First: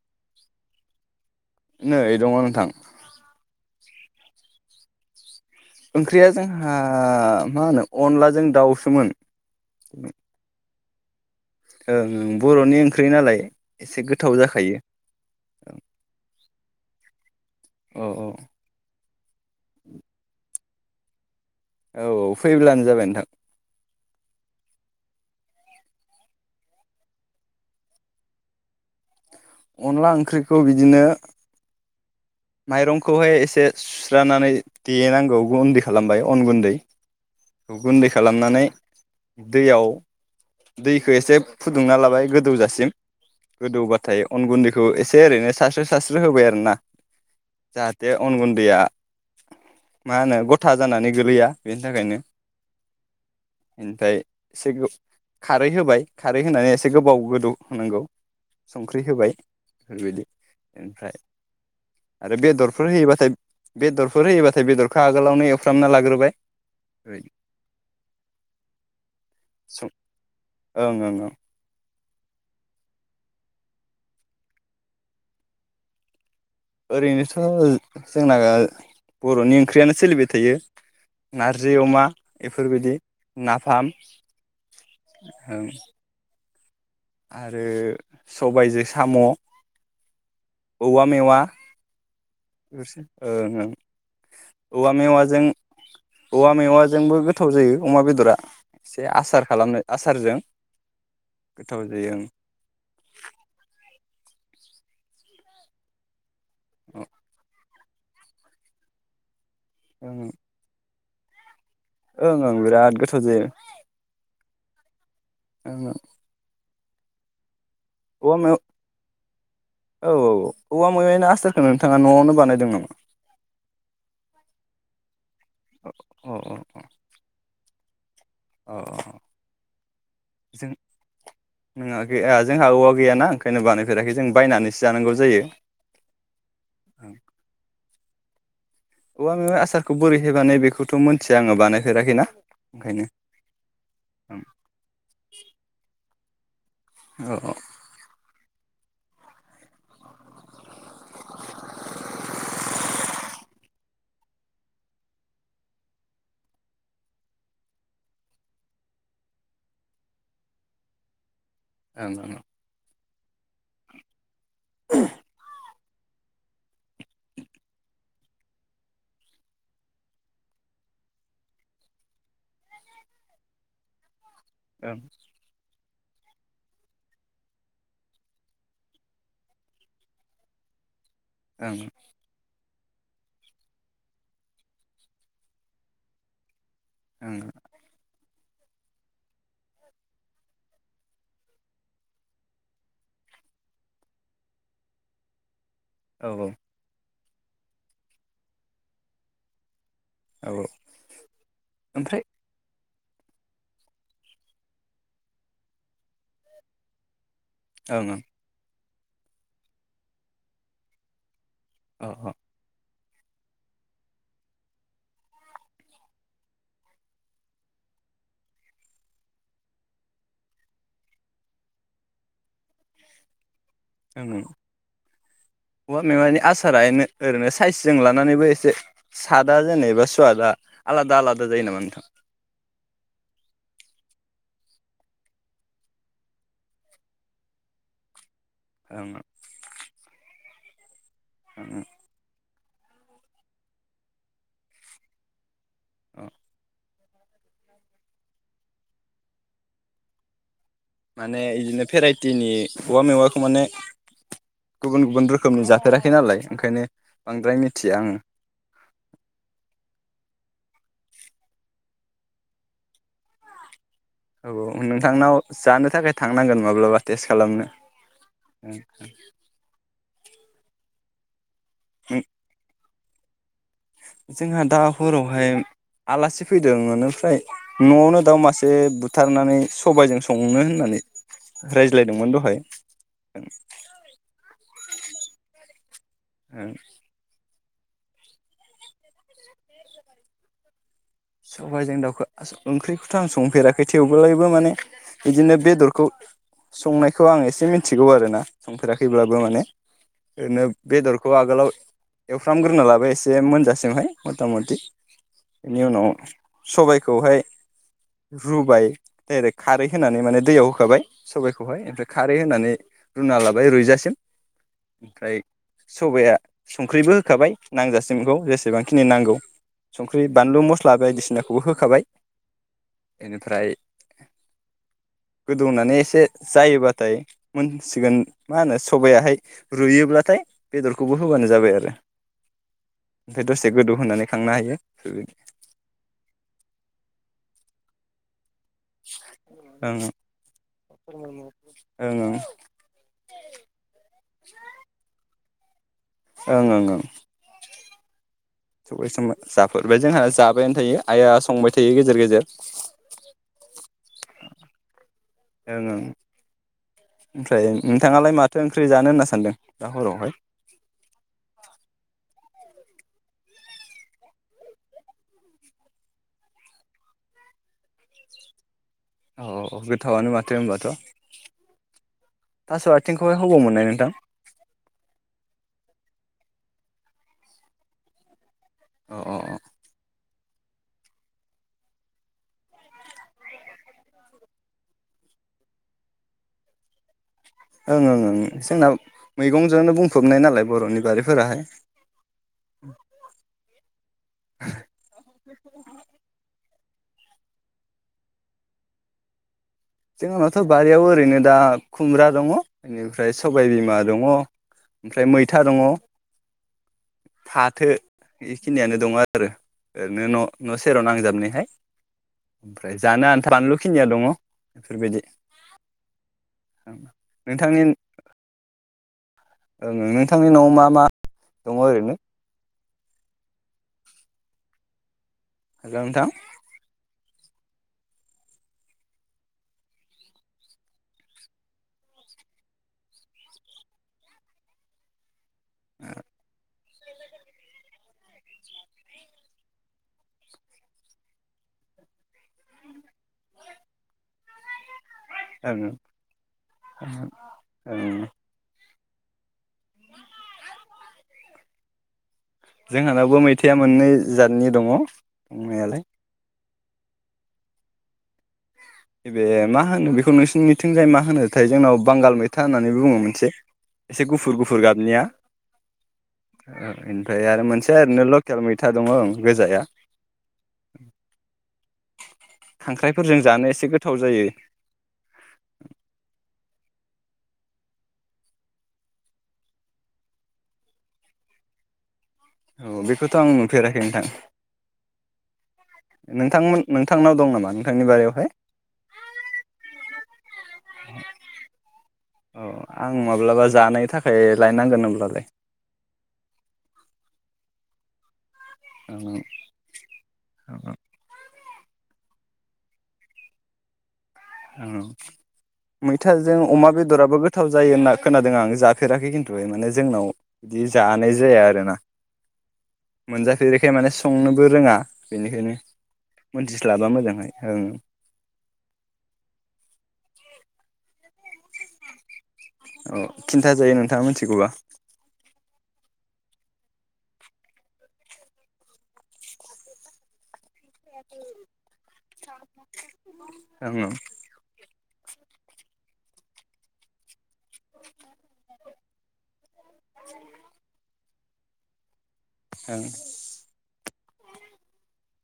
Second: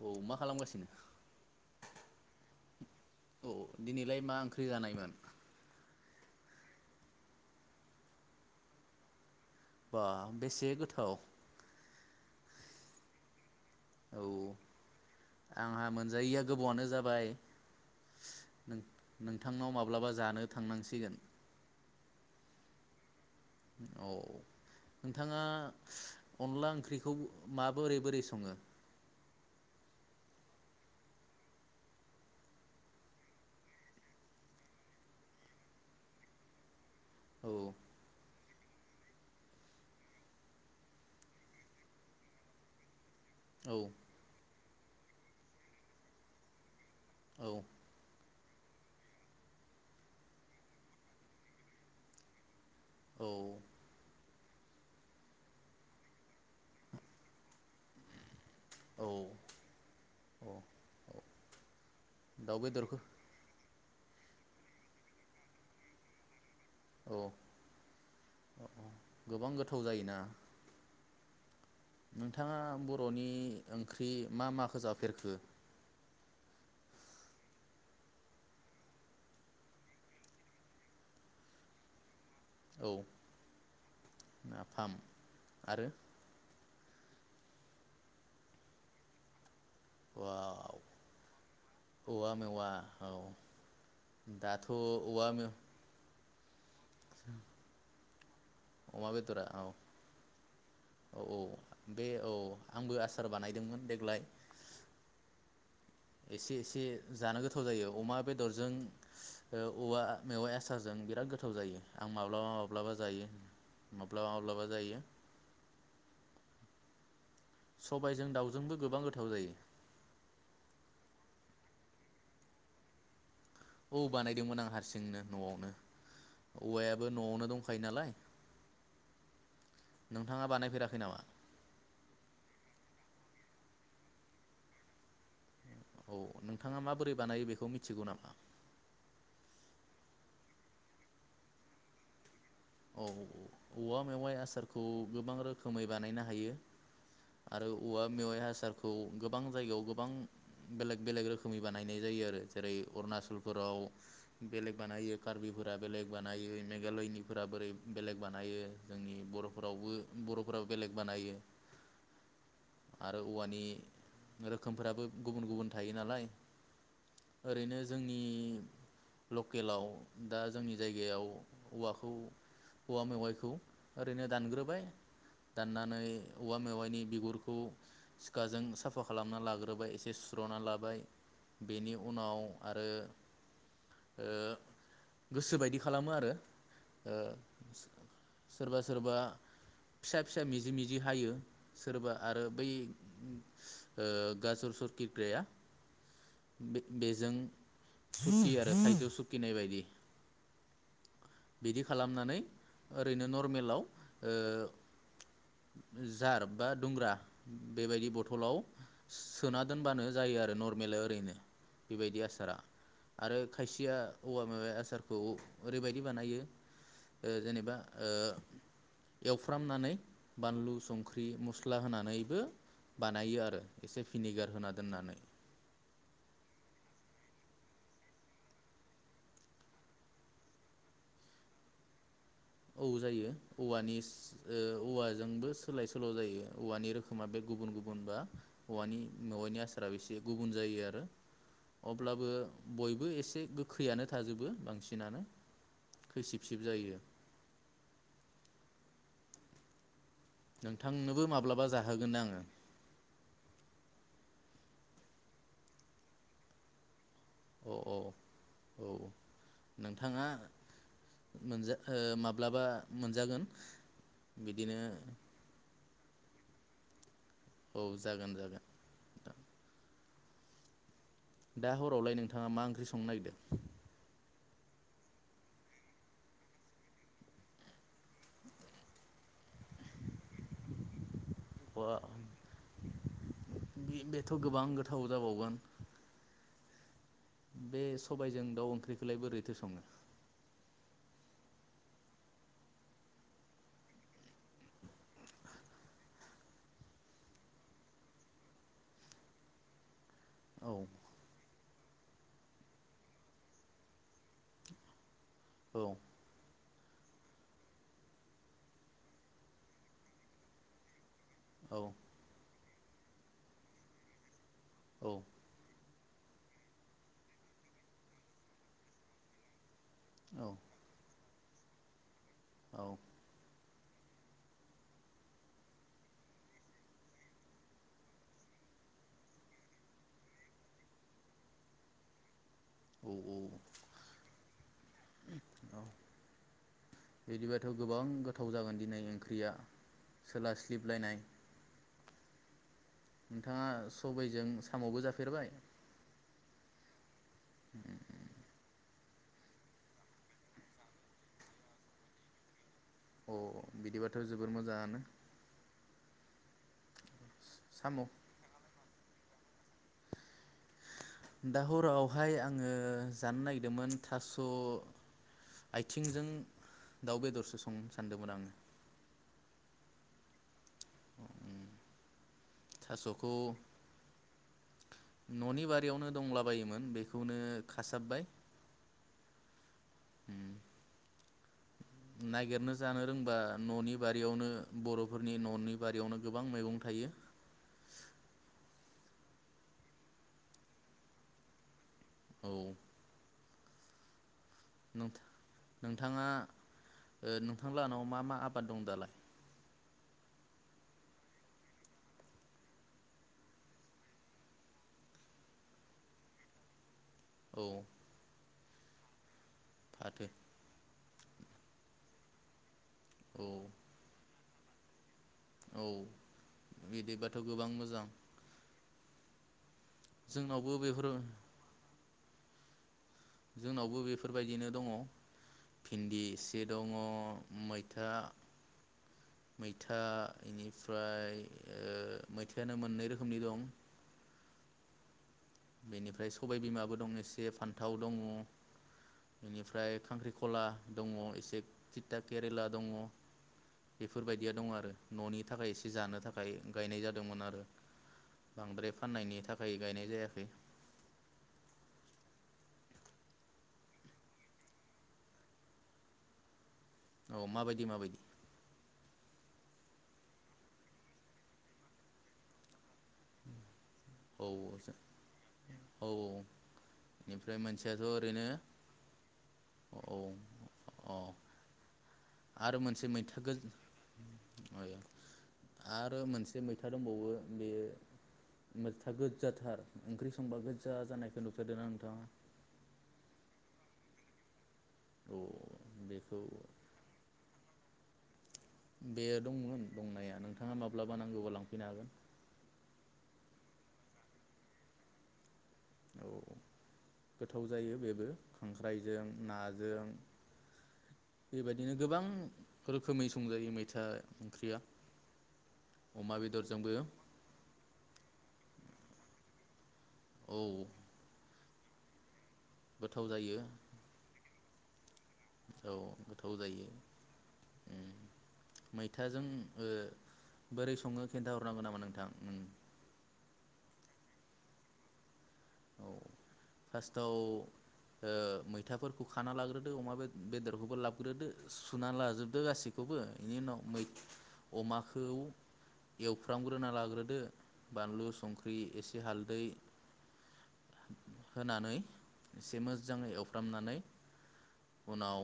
औ मा खालामगासिनो? नै दङ नोंथां। औ दिनैलाय मा ओंख्रि जानायमोन। ओंख्रिया जोंहा मा होनो अनलाजों दाउसोमोन। बा बेसे गोथाव थ। ओं बरनि ओंख्रि नालाय। एसे औ गोथाव जाखायो औ। गोबावआनो जाबाय। नोंथांनाव माब्लाबा जानो। थांनांसिगोन औ फैब्लानो जाबाय नोंथां। औ नोंथाङा अनला ओंख्रिखौ माबो बओोरै बोरै सङो। अनला ओंख्रिखौ बिदिनो माइरंखौहाय एसे सुस्रानानै देनांगौ गुन्दै खालामबाय अन गुन्दै। औ सगुन्दै खालामनानै। दैयाव दैखौ एसे फुदुंना लाबाय गोदौजासिम। औ गोदौबाथाय अन गुन्दैखौ। खौ एसे ओरैनो सास्रो सास्रो होबाय आरो ना। औ जाहाथे। अन गुन्दैया मा होनो गथा जानानै गोलैया बेनि थाखायनो। औ ओमफ्राय। एसे गो खारै होबाय खारै होनानै एसे गोबाव गोदौ होनांगौ। संख्रि औ होबाय बिदि औ ओमफ्राय। आरो दाउ बेदरफोर बेदरखौ होयोबाथाय। बेदरफोर होयोबाथाय बेदरखो आगोलावनो एवफ्रामना लाग्रोबाय। औ औ गोबां गोथाव सं जायोना। ओं ओं ओं नोंथाङा बर'नि ओंख्रि मा-माखो जाफेरखो? ओरैनोथ' जोंना बर'नि ओंख्रियानो सोलिबाय थायो नारजै अमा औ इफोरबायदि नाफाम नाफाम ओं। आरो आरो सबायजो साम' औवा औवा मेवा औवा मेवा बेफोरसो ओं ओं औ दाथ' औवा मे औवा मेवा जोंबो गोथाव जायो अमा बे दुरा अमा बेदरा औ-औ-औ गोथाव बे जायो ओं औ आंबो आसार बानायदोंमोन देग्लाय एसे-एसे ओं जानो गोथा थाव जायो अमा बेदरजों ओ औवा मेवाइ आसारजों बिराद गोथाव जायो। आं ओं ओं बिराद माब्लाबा-माब्लाबा गोथाव जायो माब्लाबा-माब्लाबा जायो। ओं-ओं सबायजों औवा मेव दाउजोंबो गोबां गोथाव जायो औ-औ-औ औवा मेवाइनि आसार नोंथाङा न'आवनो बानायदों नामा? औ बानायदोंमोन आं हारसिं। न'आवनो अ औवायाबो न'आवनो दं खायो नालाय अ-अ-अ नोंथाङा जों बानायफेराखै नामा नोङा गैया जोंहा औवा गैयाना ओंखायनो बानायफेराखै जों बायनानैसो जानांगौ जायो औ नोंथाङा माबोरै बानायो बेखौ मि थिगौनामा? औ आङो आसारखौ बोरैहाय बानायो बेखौथ' मिथिया आङो बानायफेराखैना। ओंखायनो औ-औ-औ औवा मेवाइ आसारखौ गोबां रोखोमै बानायनो हा हायो। ओं औ औ आरो औवा मेवाय आसार खौ गोबां जायगायाव गोबां बेलेग-बेलेग रोखोमनि बानायनाय जायो आरो जेरै अरुणचलफोराव बेलेग बानायो कार्बिफोरा बेलेग बानायो मेघालयनि फोरा बोरै बेलेग बानायो जोंनि बर'फोरावबो बर'फोराबो बेलेग बानायो। ओं [unintelligible] आरो औवानि रोखोमफोराबो गुबुन-गुबुन। थायो नालाय ओरैनो जोंनि लकेलाव दा जोंनि जायगायाव औवाखौ खौ औवा मेवाइखौ ओरैनो दानग्रोबाय ननानै औवा मेवाइनि बिगुरखौ सिखाजों साफा खालामना लाग्रोबाय एसे सुस्र'ना लाबाय ओं बेनि उनाव आरो ओ गोसो बायदि खालामो आरो ओ ओं सोरबा सोरबा फिसा फिसा मिजि मिजि हायो सोरबा आरो बै ओ गाजर अ सरपिग्राया औ बे बे जों सुति आरो थायजौ सुखिनाय बायदि औ बिदि ओमफ्राय खालामनानै ओरैनो नर्मेलाव ओ जार बा दुंग्रा बेबायदि ओं ओं बथलाव सोना दोनबानो जायो आरो नरमेलै ओरैनो अ बेबायदि आसारा आरो खायसेया औवा मेवाय आसारखौ ओरैबायदि दि बानायो ओ जेनेबा ओ एवफ्रामनानै बानलु संख्रि मस्ला होनानैबो बानायो आरो एसे औ भिनेगार होना दोननानै औवा मेवानि आसार ओरैनो ओरैनो साइसजों लानानैबो एसे सादा जेनेबा सुवादा आलादा आलादा जायो नामा नोंथां औ जायो औवानि औवाजोंबो ओ सोलाय सोल' जायो औवानि रोखोमा बे गुबुन गुबुन बा औवानि ओं मेवाइनि आसाराबो इसे गुब बुन जायो आरो ओं अब्लाबो बयबो एसे गोखैयानो थाजोबो बांसिनानो औ खैसिब सिब जायो नोंथांनोबो माने माब्लाबा इदिनो जाहोगोन आङो भेराइटिनि औवा मेवाखौ माने गुबुन गुबुन रोखोमनि जाफेराखै नालाय ओंखायनो बांद्राय औ औ मिथिया आङो औ नोंथाङा मोनजा माब्लाबा मोनजागोन औ बिदिनो औ नोंथांनाव जानो थाखाय थांनांगोन माब्लाबा टेस्ट खालामनो औ जागोन जागोन दा हरावलाय नोंथाङा मा ओंख्रिं संगोन नागिरदों। जोंहा दा हरावहाय आलासि फैदों एनिफ्राय न'आवनो दाउ मासे बुथारनानै सबायजों संनो होननानै अ रायज्लायदोंमोन दहाय बे बेथ' गोबां गोथाव जाबावगोन। ओं। बे सबायजों दाउ ओंख्रिखौलाय बोरैथो सङो सबायाइजों दाउखौ ओंख्रिखौथ' आं संफेराखै थेवब्लाबो माने बिदिनो बेदरखौ संनायखौ आं एसे मिथिगौ आरोना संफेराखैब्लाबो माने ओरैनो औ बेदरखौ आगोलाव एवफ्रामग्रोना लाबाय एसे मोनजासिमहाय मथा मथि औ नि उनाव सबायखौहाय रुबाय डाइरेक्ट खारै होनानै माने दैयाव होखाबाय औ सबायखौहाय ओमफ्राय खारै होनानै रुना लाबाय रुयजासिम ओमफ्राय सबाया संख्रिबो होखाबाय नांजासिमखौ जेसेबांखिनि नांगौ। संख्रि बानलु मस बायदिसिनाखौबो होखाबाय औ बेनिफ्राय गोदौनानै एसे जायोबाथाय मोनसिगोन मा होनो सबायाहाय रुयोब्लाथाय बेदरखौबो होबानो जाबाय आरो। ओमफ्राय दसे औ गोदौ होनानै खांनो हायो। [unintelligible] बिदिबाथ' गोबांगो औं सोलास्लिबलायनाय ओंं ओं ओं। नोंथाङा सबायजों सामावबो जाफेरबाय ओं ओं ओं। सबाय सबाय जाफेबाय जोंहा जाबायानो थायो आइआ संबाय थायो गेजेर गेजेर अ बिदिबाथ' जोबोर मोजाङानो। ओं ओं ओमफ्राय साम' नोंथाङालाय माथो ओंख्रि जानो होनना सानदों दा हरावहाय दा हरावहाय आङो जानो नागिरदोंमोन थास' आथिंजों दाउ बेदरसो संनो सानदोंमोन आङो अ गोथावनो मा माथो होनबाथ' थास' थास'खौ आथिंखौहाय हबाव मोननाय नोंथां। न'नि बारियावनो दंला बायोमोन बेखौनो खासाबबाय अ अ। उम। नागिरनो जानो रोंबा न'नि बारियावनो बर'फोरनि न'नि बारियावनो गोबां मैगं थायो। ओं ओं ओं जोंना मैगंजोंनो बुंफबनाय नालाय बर'नि बारिफोराहाय। औ उम [unintelligible] नोंथाङा नोंथां लानाव मा मा आबाद दं दालाय जोंनावथ' बारियाव ओरैनो दा खुमब्रा दङ बेनिफ्राय सबायबिमा दङ ओमफ्राय मैथा दङ औ फाथो बेखिनियानो दं आरो आरो फाथो ओरैनो न' सेराव नांजाबनायखाय ओमफ्राय जानो औ आन्था बानलुखिनिया दङ बेफोरबायदि औ बिदिबाथ' गोबां नोंथांनि मोजां ओ नोंथांनि न'आव जोंनावबो मा मा बेफोर दङ ओरैनो जोंनावबो बेफोरबायदिनो दङ हेल' भिन्दि नोंथां एसे दङ मैथा मैथा बेनिफ्राय ओ मैथायानो मोननै रोखोमनि दं बेनिफ्राय सबाय बिमाबो दं एसे फान्थाव दङ बेनिफ्राय खांख्रिखला दङ एसे थिता केरेला दङ बेफोरबायदिया दङ आरो न'नि थाखाय एसे ओं जानो थाखाय गायनाय जादोंमोन आरो ओं बांद्राय फाननायनि थाखाय गायनाय जायाखै [unintelligible] जोंहानावबो मैथायाइआ मोननै जादनि दङ दंनायालाय औ माबायदि माबायदि ओइबे मा होनो बेखौ नोंसिनि मिथिंजाय मा होनोथाय जोंनाव बांगाल मैथा होननानै [unintelligible] मोन एसे औ गुफुर गुफुर औ गाबनियानिफ्राय बेनिफ्राय आरो मोनसे मोनसेयाथ' ओरैनो लकेल मैथा दङं गोजाया औ अ आरो मोनसे मैथा खांख्राइफोरजों गोज जानो एसे गोथाव जायो आरो मोनसे मैथा दंबावो बे मैथा गोजाथार ओंख्रि संबा गोजा जानायखौ नुफेरदों ना नोंथाङा औ बेखौथ' आं नुफेराखै नोंथां औ बेखौ नोंथांमोन नोंथांनाव दं नामा बिथांनि बारियावहाय बेयो दंमोन दंनाया नोंथाङा माब्लाबा नांगौबा लांफैनो हागोन औ आं माब्लाबा जानायनि थाखाय लायनांगोन होनब्लालाय औ गोथाव जायो बे [inaudible] खांख्राइजों नाजों बेबायदिनो गोबां रोखोमै संजायो मैथा ओंख्रिया ओ अमा मैथाजों अमा बेदरजोंबो बेदराबो गोथाव जायो ना खोनादों आं जाफेराखै खिनथु जोंनाव औ बिदि जानाय जाया आरो ना गोथाव जायो मोनजाफेरिखाय माने संनो बो रोङा बेनिखायनो औ गोथाव जायो मिथिस्लाबा मोजांहाय ओं ओ जों ओ बोरै सङो खोनथा ह हरनांगौ नामा नोंथां औ खिन्थाजायो नोंथाङा मिथिगौबा औ फार्स्टआव मैथाफोरखौ ओ खाना लाग्रोदो अमा बे बेदर बफोरखौबो लाबोग्रोदो सुना लाजोबदो गाससिखौबो बेनि उनाव ओं मै ओं अमा खौ एवफ्रामग्रोना लाग्रोदो बानलु संख्रि एसे हालदै होनानै एसे ओं मोजाङै एवफ्रामनानै उनाव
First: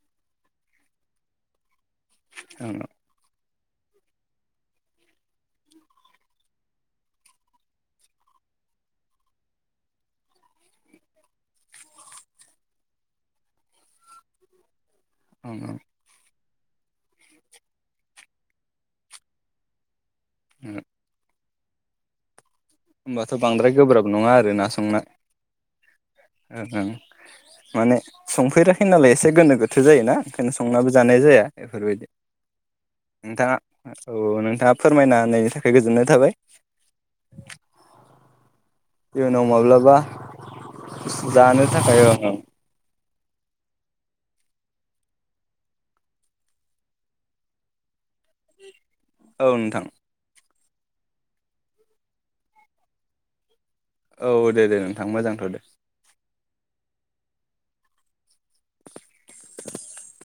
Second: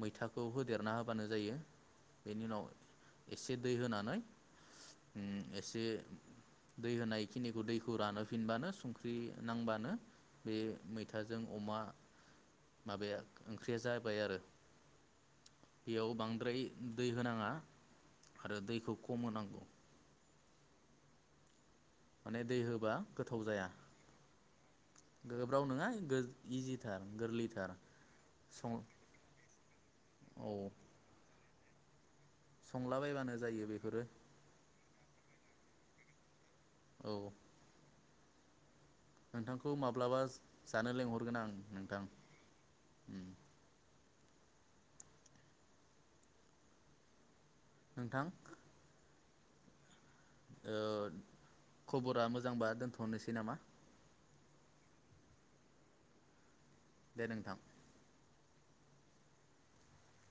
मैथाखौ होदेरना होबानो जायो बेनि उनाव ओं एसे दै होनानै ओम एसे दै होनायखिनिखौ दैखौ रानो फिनबानो संख ख्रि नांबानो बे मैथाजों अमा माबाया ओंख्रिया जाबाय आरो ओं बेयाव बांद्राय दै होनाङा आरो दैखौ खम होनांगौ [unintelligible] माने दै होबा होमबाथ' गोथाव जाया बांद्राय गोब्राब नङा आरो ना संना गोब्राव नङा ओं ओं इजिथार गोरलैथार माने सं संफेराखै नालाय एसे गोनो गोथो जायोना औ संनानैबो जानाय जाया बेफोरबायदि संलाबायबानो नोंथाङा जायो बेफोरो औ नोंथाङा फोरमायनानै थाखाय गोजोननाय थाबाय औ नोंथांखौ माब्लाबा जानो लेंंहरगोन आं जानो थाखाय नोंथां औ नोंथां औ नोंथां ओ खबरा मोजांबा दोनथ'नोसै नामा औ दे दे नोंथां मोजांथ' दे दे नोंथां [unintelligible]